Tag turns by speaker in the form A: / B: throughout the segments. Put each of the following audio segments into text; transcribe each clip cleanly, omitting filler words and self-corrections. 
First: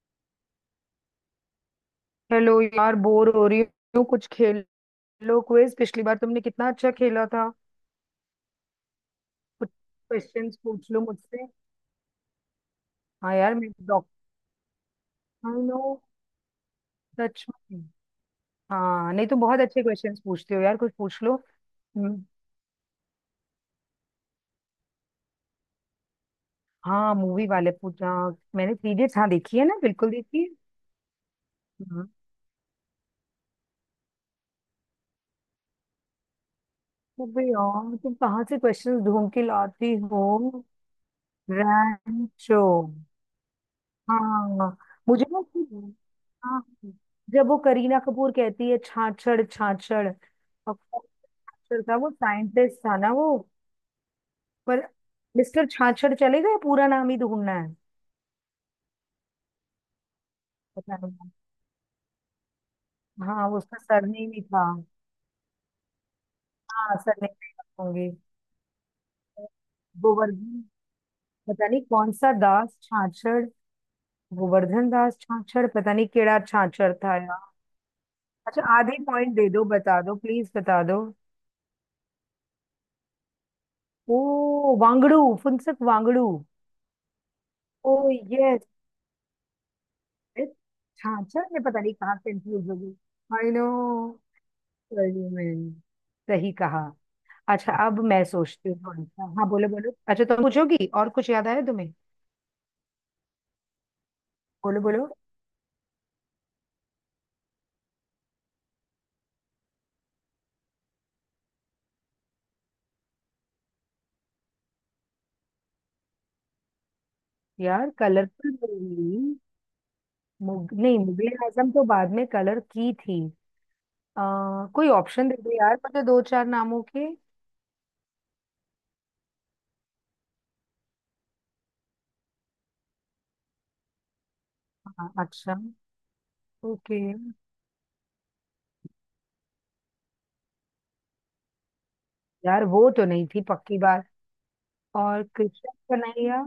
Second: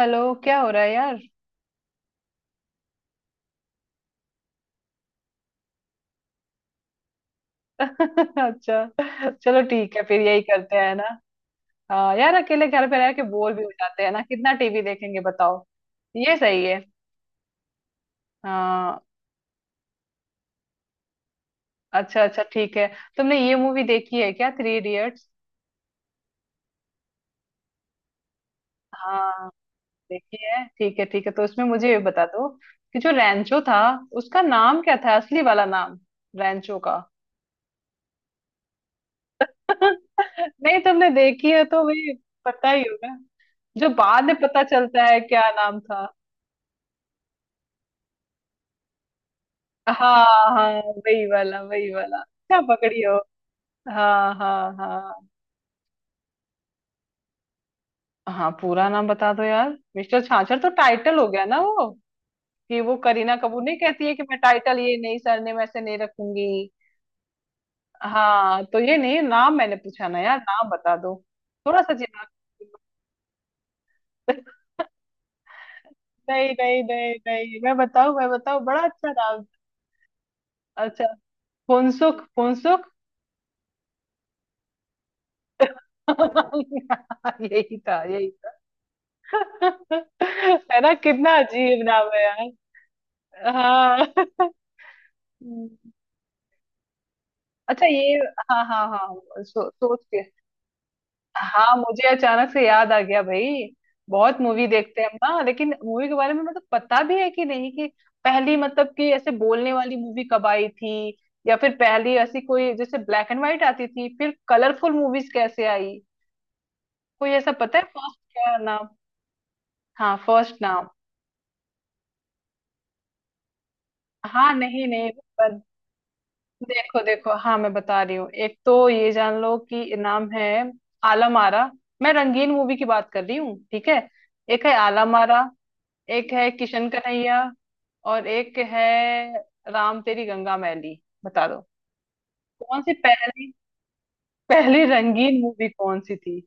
A: Hello, क्या हो रहा है यार?
B: हेलो यार, बोर हो रही हूँ। कुछ खेल लो, क्विज। पिछली बार तुमने कितना अच्छा खेला था।
A: अच्छा चलो,
B: कुछ
A: ठीक है, फिर यही
B: क्वेश्चंस
A: करते
B: पूछ
A: हैं
B: लो
A: ना।
B: मुझसे।
A: हाँ यार, अकेले घर पे रह के
B: हाँ
A: बोर
B: यार,
A: भी
B: मैं
A: हो जाते हैं
B: डॉक्टर
A: ना, कितना टीवी देखेंगे बताओ।
B: नो।
A: ये सही है।
B: सच में।
A: हाँ,
B: हाँ नहीं, तुम बहुत अच्छे क्वेश्चंस पूछते हो यार, कुछ पूछ लो।
A: अच्छा
B: हम्म,
A: अच्छा ठीक है। तुमने ये मूवी देखी है क्या, थ्री इडियट्स?
B: हाँ। मूवी वाले पूछा, मैंने थ्री इडियट्स हाँ
A: हाँ
B: देखी है ना, बिल्कुल देखी
A: देखी
B: है।
A: है, ठीक है ठीक है। तो उसमें मुझे ये
B: हाँ।
A: बता दो कि जो रैंचो था, उसका नाम क्या था, असली वाला नाम, रैंचो का।
B: अबे यार, तुम कहाँ से क्वेश्चंस ढूंढ के लाती हो?
A: नहीं, तुमने देखी है तो भी
B: रैंचो।
A: पता ही होगा, जो बाद में पता
B: हाँ
A: चलता है,
B: मुझे ना
A: क्या नाम था।
B: हाँ, जब वो करीना कपूर कहती है छाछड़ छाछड़,
A: हाँ हाँ,
B: और कौन
A: वही वाला
B: छाछड़
A: वही
B: था? वो
A: वाला, अच्छा
B: साइंटिस्ट था
A: पकड़ी
B: ना
A: हो।
B: वो।
A: हाँ हाँ
B: पर
A: हाँ।
B: मिस्टर छाछड़ चले गए, पूरा नाम ही ढूंढना है।
A: हाँ, पूरा नाम बता दो यार। मिस्टर छाछर तो
B: पता
A: टाइटल हो
B: नहीं।
A: गया ना वो, कि वो करीना
B: हाँ, वो
A: कपूर नहीं
B: उसका
A: कहती है कि
B: सरनेम
A: मैं
B: ही था।
A: टाइटल, ये नहीं सरनेम ऐसे नहीं रखूंगी।
B: हाँ सरनेम होंगे।
A: हाँ तो ये नहीं, नाम मैंने पूछा ना यार,
B: गोवर्धन,
A: नाम बता दो।
B: पता नहीं
A: थोड़ा सा
B: कौन
A: जिला।
B: सा दास छाछड़। गोवर्धन दास छाछड़, पता नहीं केड़ा
A: नहीं नहीं
B: छाछड़
A: नहीं
B: था यार।
A: नहीं, मैं बताऊं मैं
B: अच्छा,
A: बताऊं, बड़ा
B: आधे
A: अच्छा
B: पॉइंट
A: नाम
B: दे दो, बता दो प्लीज, बता
A: था।
B: दो।
A: अच्छा, फुनसुख फुनसुख।
B: ओ वांगड़ू, फुनसुक वांगड़ू।
A: यही
B: ओ
A: था यही।
B: यस।
A: है ना, कितना
B: छाछड़ में पता
A: अजीब
B: नहीं
A: नाम
B: कहाँ
A: है यार।
B: कंफ्यूज हो गई। आई नो,
A: हाँ।
B: सही में।
A: हम्म।
B: सही कहा। अच्छा,
A: अच्छा
B: अब
A: ये।
B: मैं
A: हाँ
B: सोचती हूँ
A: हाँ
B: थोड़ा
A: हाँ,
B: सा। हाँ बोलो बोलो।
A: सोच के।
B: अच्छा, तुम पूछोगी? और कुछ याद आया
A: हाँ,
B: तुम्हें?
A: मुझे अचानक से याद आ गया भाई। बहुत मूवी
B: बोलो
A: देखते हैं
B: बोलो।
A: हम ना, लेकिन मूवी के बारे में मतलब पता भी है कि नहीं, कि पहली, मतलब कि ऐसे बोलने वाली मूवी कब आई थी, या फिर पहली ऐसी कोई, जैसे ब्लैक एंड व्हाइट आती थी, फिर कलरफुल मूवीज कैसे आई। कोई ऐसा पता है
B: यार
A: फर्स्ट क्या
B: कलरफुल
A: नाम।
B: मूवी?
A: हाँ, फर्स्ट नाम।
B: नहीं, मुगले आजम तो बाद में कलर की थी।
A: हाँ नहीं
B: कोई
A: नहीं,
B: ऑप्शन दे दो यार मुझे, दो चार नामों
A: देखो
B: के।
A: देखो, हाँ मैं बता रही हूँ, एक तो ये जान लो कि नाम है आलम आरा। मैं रंगीन मूवी की बात कर रही हूँ, ठीक है। एक है
B: हाँ
A: आलम आरा,
B: अच्छा।
A: एक है किशन
B: ओके।
A: कन्हैया, और एक है राम तेरी गंगा मैली, बता दो
B: यार
A: कौन
B: वो
A: सी
B: तो नहीं थी,
A: पहली।
B: पक्की बात।
A: पहली
B: और
A: रंगीन मूवी
B: कृष्णा
A: कौन सी थी।
B: कन्हैया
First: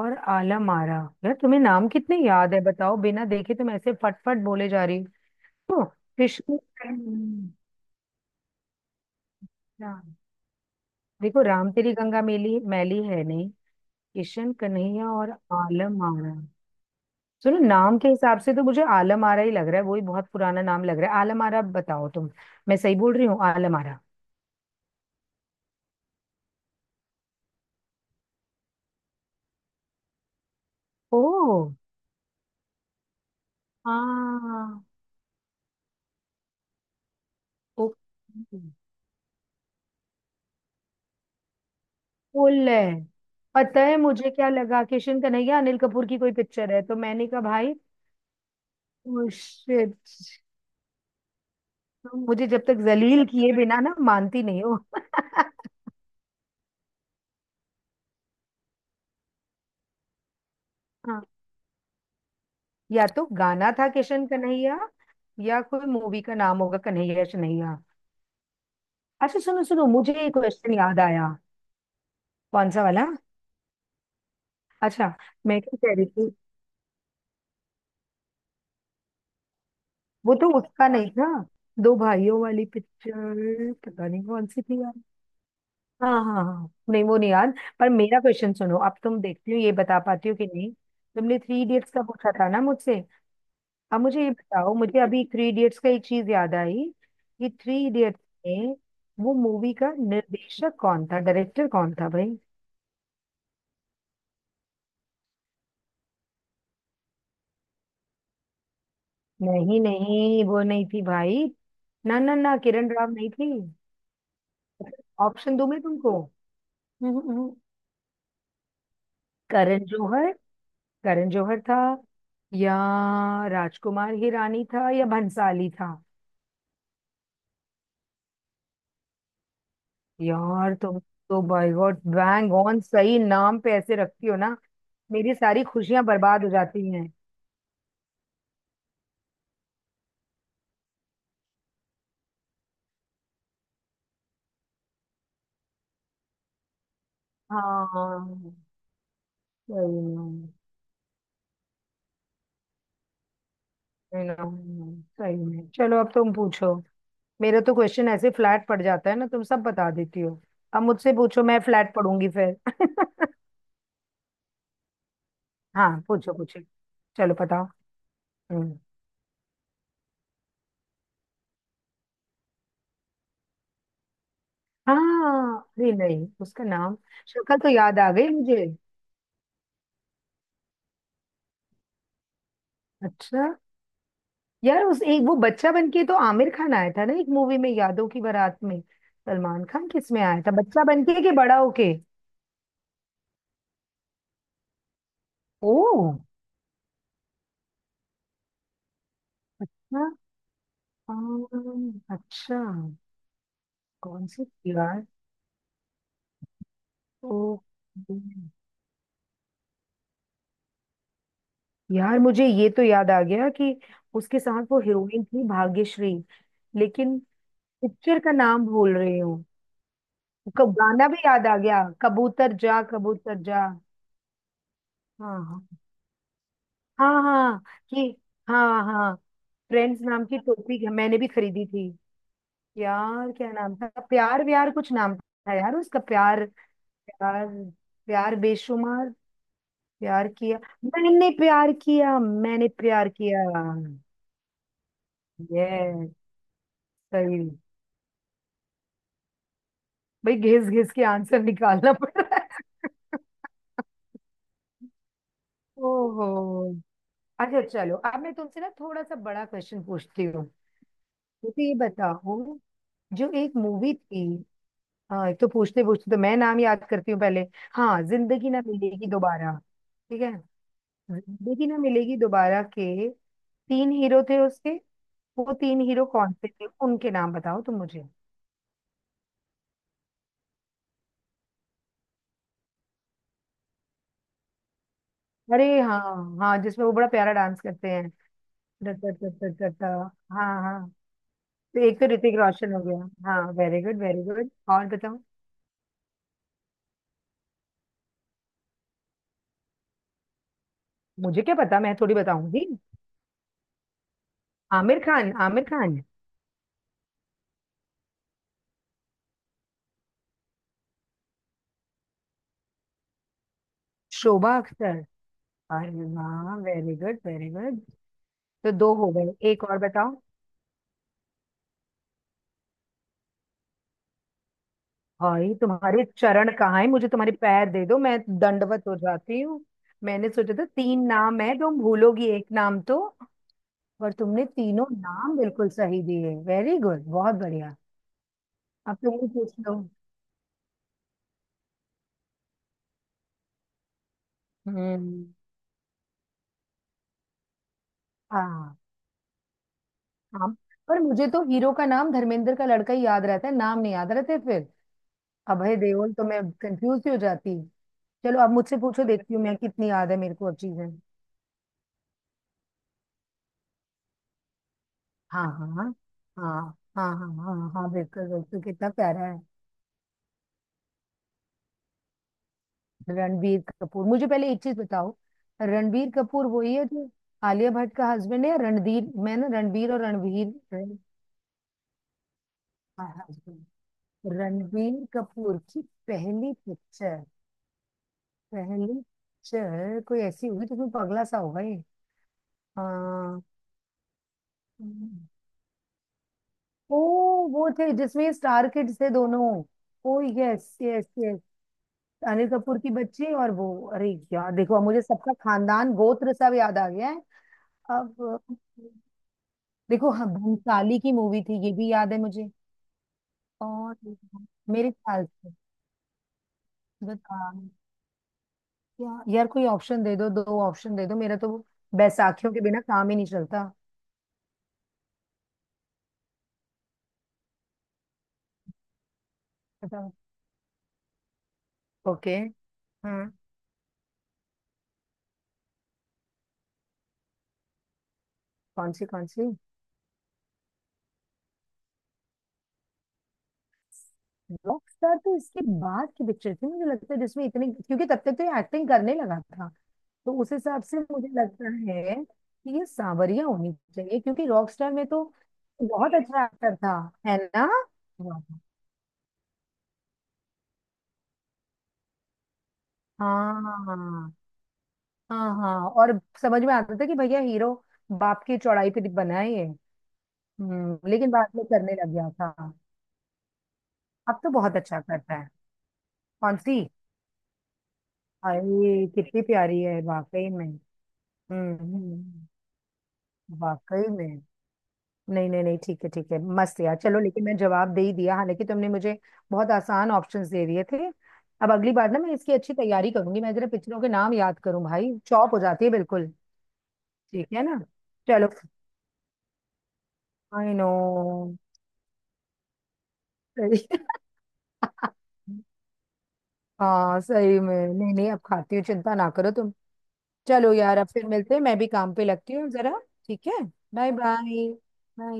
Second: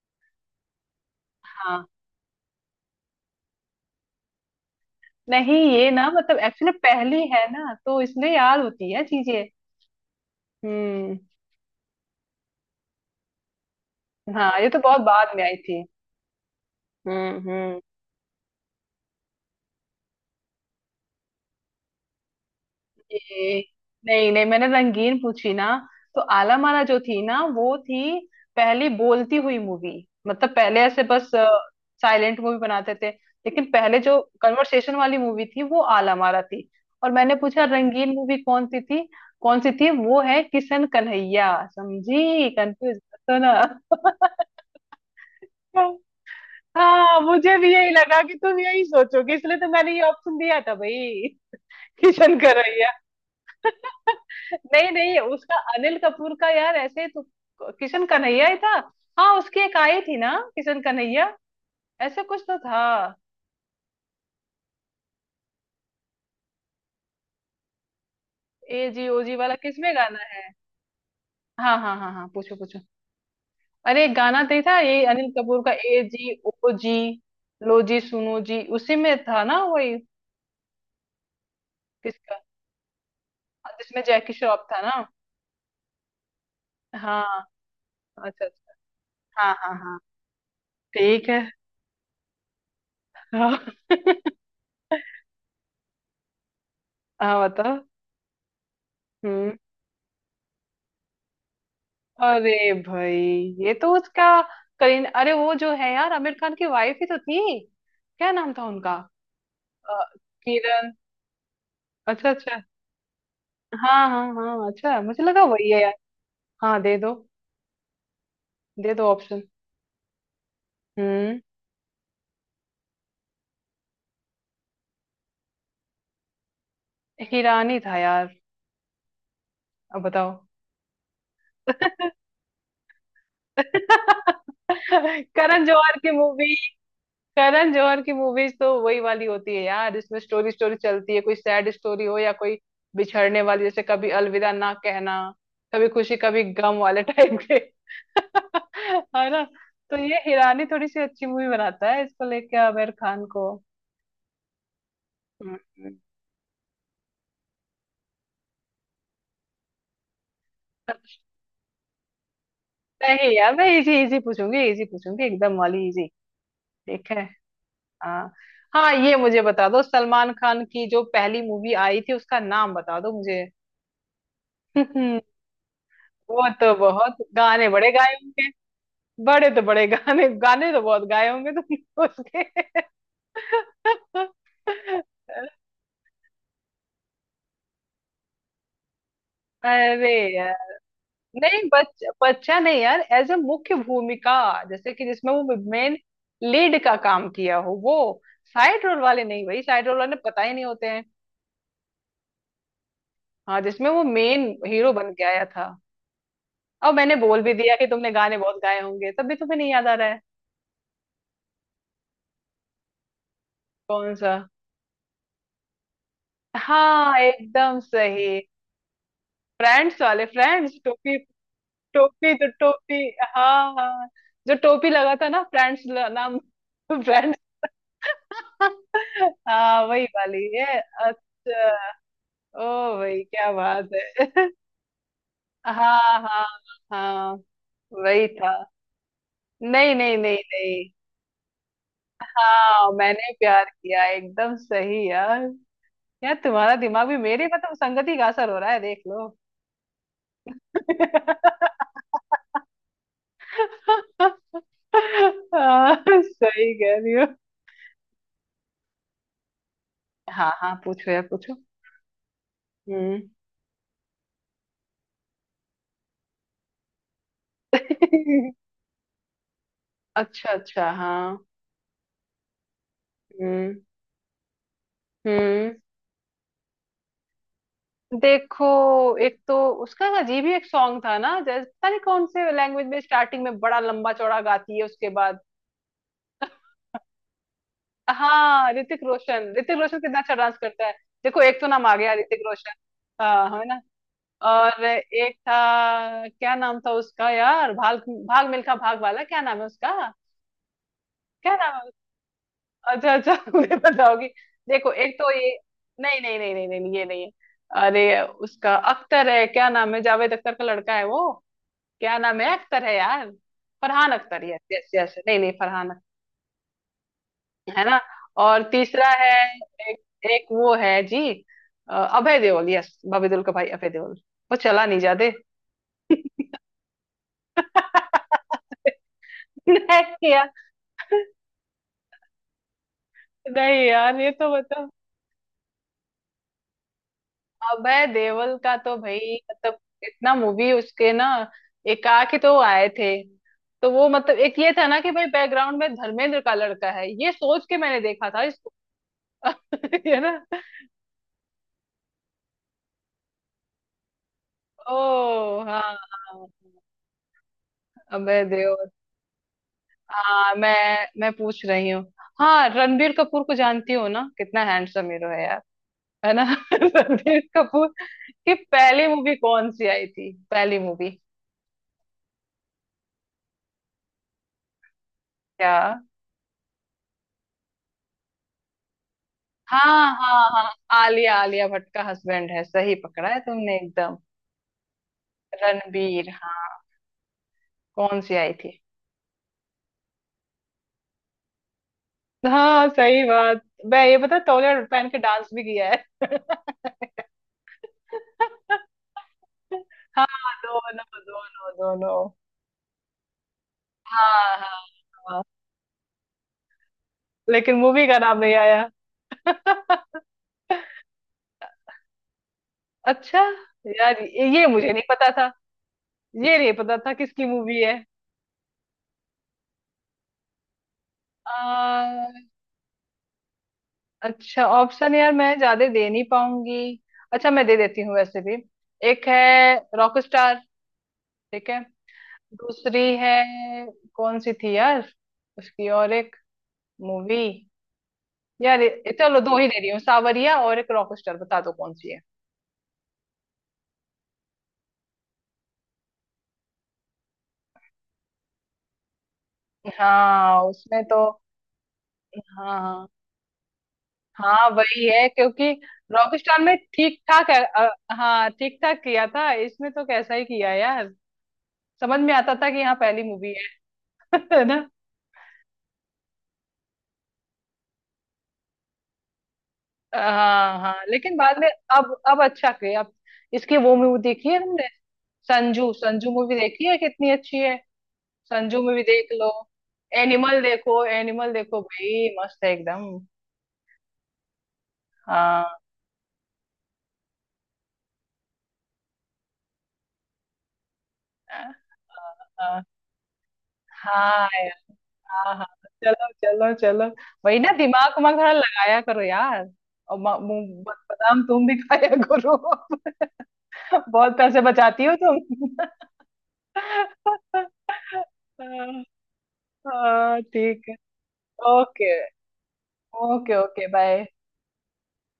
B: और आलम आरा। यार तुम्हें
A: हाँ,
B: नाम कितने याद है, बताओ। बिना देखे तुम ऐसे फटफट बोले जा रही
A: नहीं
B: हो। हाँ,
A: ये ना मतलब
B: कृष्ण
A: एक्चुअली पहली है
B: कन्हैया।
A: ना, तो इसलिए याद होती है चीजें। हम्म।
B: देखो राम तेरी गंगा मेली, मैली है नहीं।
A: हाँ,
B: किशन
A: ये तो बहुत
B: कन्हैया और
A: बाद में आई थी।
B: आलम आरा। सुनो,
A: हम्म।
B: नाम के हिसाब से तो मुझे आलम आरा ही लग रहा है, वही बहुत पुराना नाम लग रहा है आलम आरा। बताओ तुम। मैं सही बोल रही हूँ
A: ये
B: आलम आरा।
A: नहीं नहीं, मैंने रंगीन पूछी ना। तो आला माला जो थी ना, वो थी पहली बोलती हुई मूवी। मतलब पहले ऐसे बस
B: ओ
A: साइलेंट मूवी बनाते थे, लेकिन पहले जो
B: हाँ।
A: कन्वर्सेशन वाली मूवी थी, वो आला माला थी। और मैंने पूछा, रंगीन मूवी
B: ओके,
A: कौन सी थी, कौन सी थी? वो है किशन कन्हैया, समझी
B: बोल रहे
A: कंफ्यूज
B: हैं।
A: तो ना।
B: पता है मुझे क्या लगा? किशन कन्हैया अनिल कपूर की कोई पिक्चर है, तो
A: हाँ,
B: मैंने कहा
A: मुझे भी
B: भाई।
A: यही लगा कि तुम यही
B: ओह
A: सोचोगे, इसलिए तो मैंने
B: शिट।
A: ये ऑप्शन दिया था भाई।
B: तुम
A: किशन
B: मुझे जब तक
A: कन्हैया।
B: जलील किए बिना ना मानती नहीं हो।
A: नहीं नहीं, उसका अनिल कपूर का यार, ऐसे तो किशन कन्हैया ही था। हाँ, उसकी एक आई थी ना किशन
B: हाँ।
A: कन्हैया, ऐसे कुछ तो था।
B: या तो गाना था किशन कन्हैया, या कोई मूवी का नाम होगा कन्हैया कन्हैया।
A: ए जी ओ जी
B: अच्छा
A: वाला
B: सुनो सुनो,
A: किसमें
B: मुझे
A: गाना
B: एक
A: है।
B: क्वेश्चन याद आया।
A: हाँ हाँ हाँ हाँ, पूछो
B: कौन
A: पूछो।
B: सा वाला?
A: अरे एक गाना तो ही था, ये
B: अच्छा,
A: अनिल कपूर
B: मैं
A: का
B: क्या कह
A: ए
B: रही थी?
A: जी ओ जी, लो जी सुनो जी, उसी में था ना वही।
B: वो तो उसका नहीं था, दो
A: किसका,
B: भाइयों वाली पिक्चर,
A: जिसमें
B: पता नहीं
A: जैकी
B: कौन सी
A: श्रॉफ था
B: थी यार।
A: ना।
B: हाँ हाँ हाँ, नहीं वो
A: हाँ,
B: नहीं याद। पर मेरा
A: अच्छा
B: क्वेश्चन
A: अच्छा।
B: सुनो, अब तुम देखती
A: हाँ
B: हो ये,
A: हाँ हाँ,
B: बता पाती हो कि नहीं।
A: ठीक
B: तुमने
A: है।
B: थ्री इडियट्स का पूछा था ना मुझसे।
A: हाँ
B: अब मुझे ये बताओ, मुझे अभी थ्री इडियट्स का एक चीज याद आई
A: हाँ
B: कि
A: बताओ।
B: थ्री इडियट्स में वो
A: हम्म।
B: मूवी का निर्देशक कौन था? डायरेक्टर कौन था भाई?
A: अरे भाई, ये तो उसका करीन, अरे वो जो है यार, आमिर खान की वाइफ ही तो थी, क्या नाम था उनका।
B: नहीं
A: अ,
B: नहीं, वो नहीं
A: किरण।
B: थी भाई। ना
A: अच्छा
B: ना ना,
A: अच्छा।
B: किरण राव नहीं थी।
A: हाँ हाँ हाँ, अच्छा मुझे लगा
B: ऑप्शन दूं
A: वही है
B: मैं
A: यार।
B: तुमको?
A: हाँ दे दो,
B: हम्म, हम्म।
A: दे दो ऑप्शन।
B: करण जौहर। करण
A: हम्म।
B: जौहर था, या राजकुमार हिरानी था, या भंसाली था?
A: हीरानी था यार, अब बताओ।
B: यार तुम तो बाय गॉड बैंग ऑन सही नाम पे ऐसे रखती हो ना, मेरी सारी
A: करण जौहर
B: खुशियां
A: की
B: बर्बाद हो
A: मूवी,
B: जाती हैं।
A: करण जौहर की मूवीज तो वही वाली होती है यार, इसमें स्टोरी स्टोरी चलती है, कोई सैड स्टोरी हो या कोई बिछड़ने वाली, जैसे कभी अलविदा ना कहना, कभी खुशी कभी गम वाले टाइप के।
B: हाँ
A: है ना।
B: सही
A: तो ये
B: में।
A: हिरानी थोड़ी सी अच्छी मूवी बनाता है, इसको लेके आमिर खान को।
B: यू नो सही
A: हम्म,
B: में,
A: हम्म।
B: चलो अब तुम पूछो। मेरा तो क्वेश्चन ऐसे फ्लैट पड़ जाता है ना, तुम सब बता देती हो। अब मुझसे पूछो, मैं फ्लैट पढ़ूंगी फिर।
A: नहीं यार, मैं इजी इजी पूछूंगी, इजी पूछूंगी एकदम वाली
B: हाँ
A: इजी।
B: पूछो पूछो।
A: ठीक है।
B: चलो बताओ।
A: हाँ
B: हम्म
A: हाँ, ये मुझे बता दो, सलमान खान की जो पहली मूवी आई थी, उसका नाम बता दो मुझे।
B: हाँ, अरे नहीं
A: वो
B: उसका
A: तो
B: नाम,
A: बहुत
B: शक्ल
A: गाने
B: तो
A: बड़े
B: याद आ
A: गाए
B: गई
A: होंगे।
B: मुझे।
A: बड़े तो बड़े, गाने गाने तो बहुत गाए होंगे तुमने उसके।
B: अच्छा। यार उस एक वो बच्चा बन के तो आमिर खान आया था ना, एक मूवी में, यादों की बारात में। सलमान खान
A: अरे
B: किस में आया था,
A: यार,
B: बच्चा बन के कि बड़ा
A: नहीं
B: होके?
A: बच्चा नहीं यार, एज ए मुख्य भूमिका, जैसे कि जिसमें वो
B: ओ
A: मेन लीड का काम किया हो वो। साइड रोल वाले नहीं भाई, साइड रोल वाले पता ही नहीं होते हैं।
B: अच्छा।
A: हाँ, जिसमें वो
B: कौन सी
A: मेन हीरो
B: यार?
A: बन के आया था। और मैंने
B: ओ
A: बोल भी दिया कि तुमने गाने बहुत गाए होंगे, तब भी तुम्हें नहीं याद आ रहा है।
B: यार, मुझे ये तो याद आ गया कि
A: कौन सा।
B: उसके साथ वो हीरोइन थी भाग्यश्री।
A: हाँ
B: लेकिन
A: एकदम
B: पिक्चर का
A: सही।
B: नाम भूल रही हूँ।
A: फ्रेंड्स वाले,
B: कब
A: फ्रेंड्स
B: गाना
A: टोपी।
B: भी याद आ गया,
A: टोपी तो
B: कबूतर जा
A: टोपी।
B: कबूतर जा।
A: हाँ हाँ, जो टोपी लगा था
B: हाँ
A: ना
B: हाँ
A: फ्रेंड्स, नाम
B: हाँ
A: फ्रेंड्स।
B: हाँ कि हाँ हाँ।
A: हाँ,
B: फ्रेंड्स
A: वही
B: नाम की
A: वाली
B: टोपी
A: है,
B: मैंने भी खरीदी
A: अच्छा।
B: थी।
A: ओ, भाई
B: यार क्या
A: क्या
B: नाम था,
A: बात
B: प्यार
A: है।
B: व्यार कुछ नाम था यार उसका
A: हाँ हाँ
B: प्यार।
A: हाँ,
B: प्यार,
A: वही
B: प्यार
A: था।
B: बेशुमार,
A: नहीं नहीं
B: प्यार
A: नहीं
B: किया,
A: नहीं।
B: मैंने प्यार किया, मैंने
A: हाँ
B: प्यार
A: मैंने
B: किया।
A: प्यार किया, एकदम सही यार।
B: ये
A: यार तुम्हारा दिमाग भी मेरे
B: सही।
A: मतलब संगति का असर हो रहा है, देख लो।
B: भाई घिस घिस के आंसर निकालना पड़ रहा है।
A: हाँ,
B: ओहो।
A: सही कह रही।
B: अच्छा चलो, अब मैं तुमसे ना थोड़ा सा बड़ा क्वेश्चन पूछती
A: हाँ
B: हूँ।
A: हाँ पूछो यार पूछो।
B: मुझे ये बताओ,
A: हम्म।
B: जो एक मूवी थी, हाँ एक तो, पूछते पूछते तो मैं नाम याद करती हूँ पहले। हाँ, जिंदगी ना मिलेगी दोबारा। ठीक है,
A: अच्छा अच्छा हाँ।
B: जिंदगी ना मिलेगी दोबारा के
A: हम्म
B: तीन हीरो थे उसके। वो
A: हम्म।
B: तीन हीरो कौन से थे, उनके नाम बताओ तुम मुझे।
A: देखो एक तो उसका अजीब ही एक सॉन्ग था ना, जैसे पता नहीं कौन से लैंग्वेज में स्टार्टिंग में बड़ा लंबा चौड़ा गाती है उसके बाद।
B: अरे हाँ, हाँ जिसमें वो बड़ा प्यारा डांस करते हैं।
A: हाँ
B: ट-
A: ऋतिक
B: ट- ट-
A: रोशन,
B: ट- ट-
A: ऋतिक
B: ट-
A: रोशन कितना अच्छा
B: हाँ
A: डांस करता
B: हाँ।
A: है। देखो एक तो
B: तो
A: नाम आ
B: एक तो
A: गया,
B: ऋतिक
A: ऋतिक रोशन।
B: रोशन हो गया। हाँ
A: हाँ है ना।
B: वेरी गुड वेरी गुड,
A: और
B: और बताओ?
A: एक था, क्या नाम था उसका यार, भाग भाग मिल्खा भाग वाला, क्या नाम है उसका।
B: मुझे
A: क्या
B: क्या
A: नाम
B: पता,
A: है।
B: मैं थोड़ी बताऊंगी।
A: अच्छा अच्छा। मुझे बताओगी। देखो
B: आमिर
A: एक तो
B: खान?
A: ये।
B: आमिर खान?
A: नहीं नहीं नहीं नहीं नहीं, ये नहीं है। अरे उसका अख्तर है, क्या नाम है, जावेद अख्तर का लड़का है वो। क्या नाम है, अख्तर है यार। Farhan Akhtar,
B: Shobha
A: yes yes
B: Akhtar?
A: Yes, नहीं नहीं फरहान अख्तर।
B: अरे वाह, वेरी गुड वेरी गुड।
A: है ना। और
B: तो दो
A: तीसरा
B: हो
A: है,
B: गए, एक और
A: एक,
B: बताओ।
A: एक वो है जी। अभय देओल, यस, बॉबी देओल का भाई अभय देओल। वो चला नहीं जाते।
B: भाई तुम्हारे चरण कहाँ है? मुझे तुम्हारे पैर दे दो, मैं दंडवत हो जाती हूँ। मैंने
A: नहीं यार।
B: सोचा था तीन नाम है, तुम भूलोगी एक नाम तो,
A: नहीं
B: और
A: यार ये
B: तुमने
A: तो
B: तीनों
A: बताओ,
B: नाम बिल्कुल सही दिए। वेरी गुड, बहुत बढ़िया।
A: अभय देवल का तो
B: आप तो मुझे
A: भाई
B: पूछ लो।
A: मतलब इतना मूवी उसके ना, एकाकी तो आए थे। तो वो मतलब एक ये था ना कि
B: हम्म
A: भाई बैकग्राउंड में धर्मेंद्र का लड़का है, ये सोच के मैंने देखा था इसको।
B: हाँ
A: है
B: हाँ,
A: ना।
B: पर मुझे तो हीरो का नाम धर्मेंद्र का लड़का ही याद रहता है, नाम नहीं याद रहते फिर।
A: ओ
B: अभय
A: हाँ
B: देओल तो मैं
A: हाँ।
B: कंफ्यूज ही हो जाती। चलो
A: अभय
B: आप मुझसे
A: देओल।
B: पूछो, देखती हूँ मैं कितनी याद है मेरे को
A: हाँ
B: अब चीजें।
A: मैं पूछ रही हूँ। हाँ, रणबीर कपूर को जानती हो ना, कितना हैंडसम हीरो है
B: हाँ
A: यार।
B: हाँ हाँ
A: है ना।
B: हाँ हाँ
A: रणबीर
B: हाँ हाँ
A: कपूर
B: हाँ, बिल्कुल
A: की
B: बिल्कुल, कितना
A: पहली
B: प्यारा
A: मूवी
B: है।
A: कौन सी आई थी, पहली मूवी।
B: रणबीर कपूर, मुझे पहले एक चीज बताओ।
A: क्या।
B: रणबीर कपूर वही है जो आलिया भट्ट का हस्बैंड है, या रणधीर? मैं ना रणबीर और
A: हाँ
B: रणबीर
A: हाँ हाँ,
B: रण-
A: आलिया, आलिया भट्ट का हस्बैंड है, सही
B: हाँ,
A: पकड़ा है
B: husband।
A: तुमने एकदम।
B: रणबीर कपूर की
A: रणबीर,
B: पहली
A: हाँ।
B: पिक्चर,
A: कौन सी आई थी।
B: पहली पिक्चर कोई ऐसी होगी जिसमें पगला सा होगा ये।
A: हाँ सही
B: हाँ।
A: बात। मैं ये पता, तौलिया पहन के
B: हम्म।
A: डांस भी किया है।
B: ओ वो थे जिसमें स्टार किड्स थे दोनों। ओ
A: हाँ,
B: यस
A: दोनों
B: यस यस।
A: दोनों दोनों।
B: अनिल कपूर की बच्ची और वो। अरे यार
A: हाँ हाँ
B: देखो, अब मुझे सबका
A: हाँ,
B: खानदान गोत्र सब याद आ गया है।
A: लेकिन मूवी का नाम
B: अब
A: नहीं आया।
B: देखो, हाँ, भंसाली की मूवी थी ये भी याद है मुझे।
A: अच्छा।
B: और
A: यार ये
B: मेरे
A: मुझे नहीं
B: ख्याल
A: पता था,
B: से
A: ये नहीं पता था
B: बता।
A: किसकी मूवी है।
B: क्या यार, कोई ऑप्शन दे दो, दो ऑप्शन दे दो, मेरा तो
A: आ,
B: बैसाखियों के बिना काम ही नहीं चलता।
A: अच्छा ऑप्शन यार, मैं ज्यादा दे नहीं पाऊंगी। अच्छा मैं दे देती हूँ वैसे भी। एक है
B: बताओ।
A: रॉक स्टार, ठीक है।
B: ओके।
A: दूसरी है कौन सी थी यार उसकी, और एक मूवी, यार
B: कौन सी कौन
A: चलो
B: सी?
A: दो ही दे रही हूँ, सावरिया और एक रॉक स्टार, बता दो कौन सी है।
B: रॉकस्टार तो इसके बाद की पिक्चर थी मुझे लगता है, जिसमें इतने, क्योंकि तब तक तो ये एक्टिंग करने लगा था। तो उस
A: हाँ,
B: हिसाब से
A: उसमें तो।
B: मुझे लगता है
A: हाँ
B: कि ये
A: हाँ
B: सांवरिया होनी चाहिए, क्योंकि
A: हाँ
B: रॉकस्टार
A: वही
B: में तो
A: है क्योंकि
B: बहुत
A: रॉक
B: अच्छा
A: स्टार
B: एक्टर
A: में
B: था,
A: ठीक
B: है
A: ठाक है,
B: ना?
A: अ,
B: वाह।
A: हाँ ठीक ठाक किया था, इसमें तो कैसा ही किया यार। समझ में आता था कि हाँ पहली मूवी है।
B: हाँ
A: है ना।
B: हाँ हाँ, और समझ में आता था कि भैया हीरो बाप की चौड़ाई पे बना है ये।
A: हाँ हाँ
B: लेकिन
A: लेकिन
B: बाद
A: बाद
B: में
A: में,
B: करने लग गया
A: अब अच्छा
B: था।
A: किए अब। इसकी वो मूवी
B: अब
A: देखी
B: तो
A: है
B: बहुत
A: तुमने,
B: अच्छा करता है।
A: संजू, संजू मूवी
B: कौन सी?
A: देखी है, कितनी अच्छी है। संजू मूवी
B: अरे
A: देख
B: कितनी
A: लो।
B: प्यारी है वाकई
A: एनिमल
B: में।
A: देखो, एनिमल
B: हम्म
A: देखो भाई,
B: हम्म,
A: मस्त है एकदम।
B: वाकई में। नहीं नहीं नहीं,
A: हाँ
B: ठीक है ठीक है, मस्त यार। चलो, लेकिन मैं जवाब दे ही दिया, हालांकि तुमने मुझे बहुत आसान ऑप्शंस दे दिए थे।
A: हाँ
B: अब अगली बार ना मैं इसकी अच्छी
A: हाँ।
B: तैयारी करूंगी, मैं जरा पिक्चरों के नाम
A: हाँ
B: याद
A: यार,
B: करूं, भाई
A: हाँ
B: चौप हो
A: हाँ।
B: जाती है
A: चलो
B: बिल्कुल।
A: चलो चलो।
B: ठीक
A: वही
B: है
A: ना,
B: ना?
A: दिमाग उमाग
B: चलो।
A: थोड़ा लगाया करो यार। और
B: आई नो,
A: बादाम तुम भी खाया करो।
B: सही।
A: बहुत पैसे बचाती हो तुम।
B: हाँ सही में, नहीं नहीं, अब खाती हूँ,
A: हाँ,
B: चिंता ना करो तुम।
A: हाँ,
B: चलो
A: ठीक।
B: यार, अब फिर मिलते हैं, मैं भी
A: ओके
B: काम पे लगती हूँ जरा। ठीक
A: ओके
B: है,
A: okay
B: bye
A: bye.
B: Bye. Bye.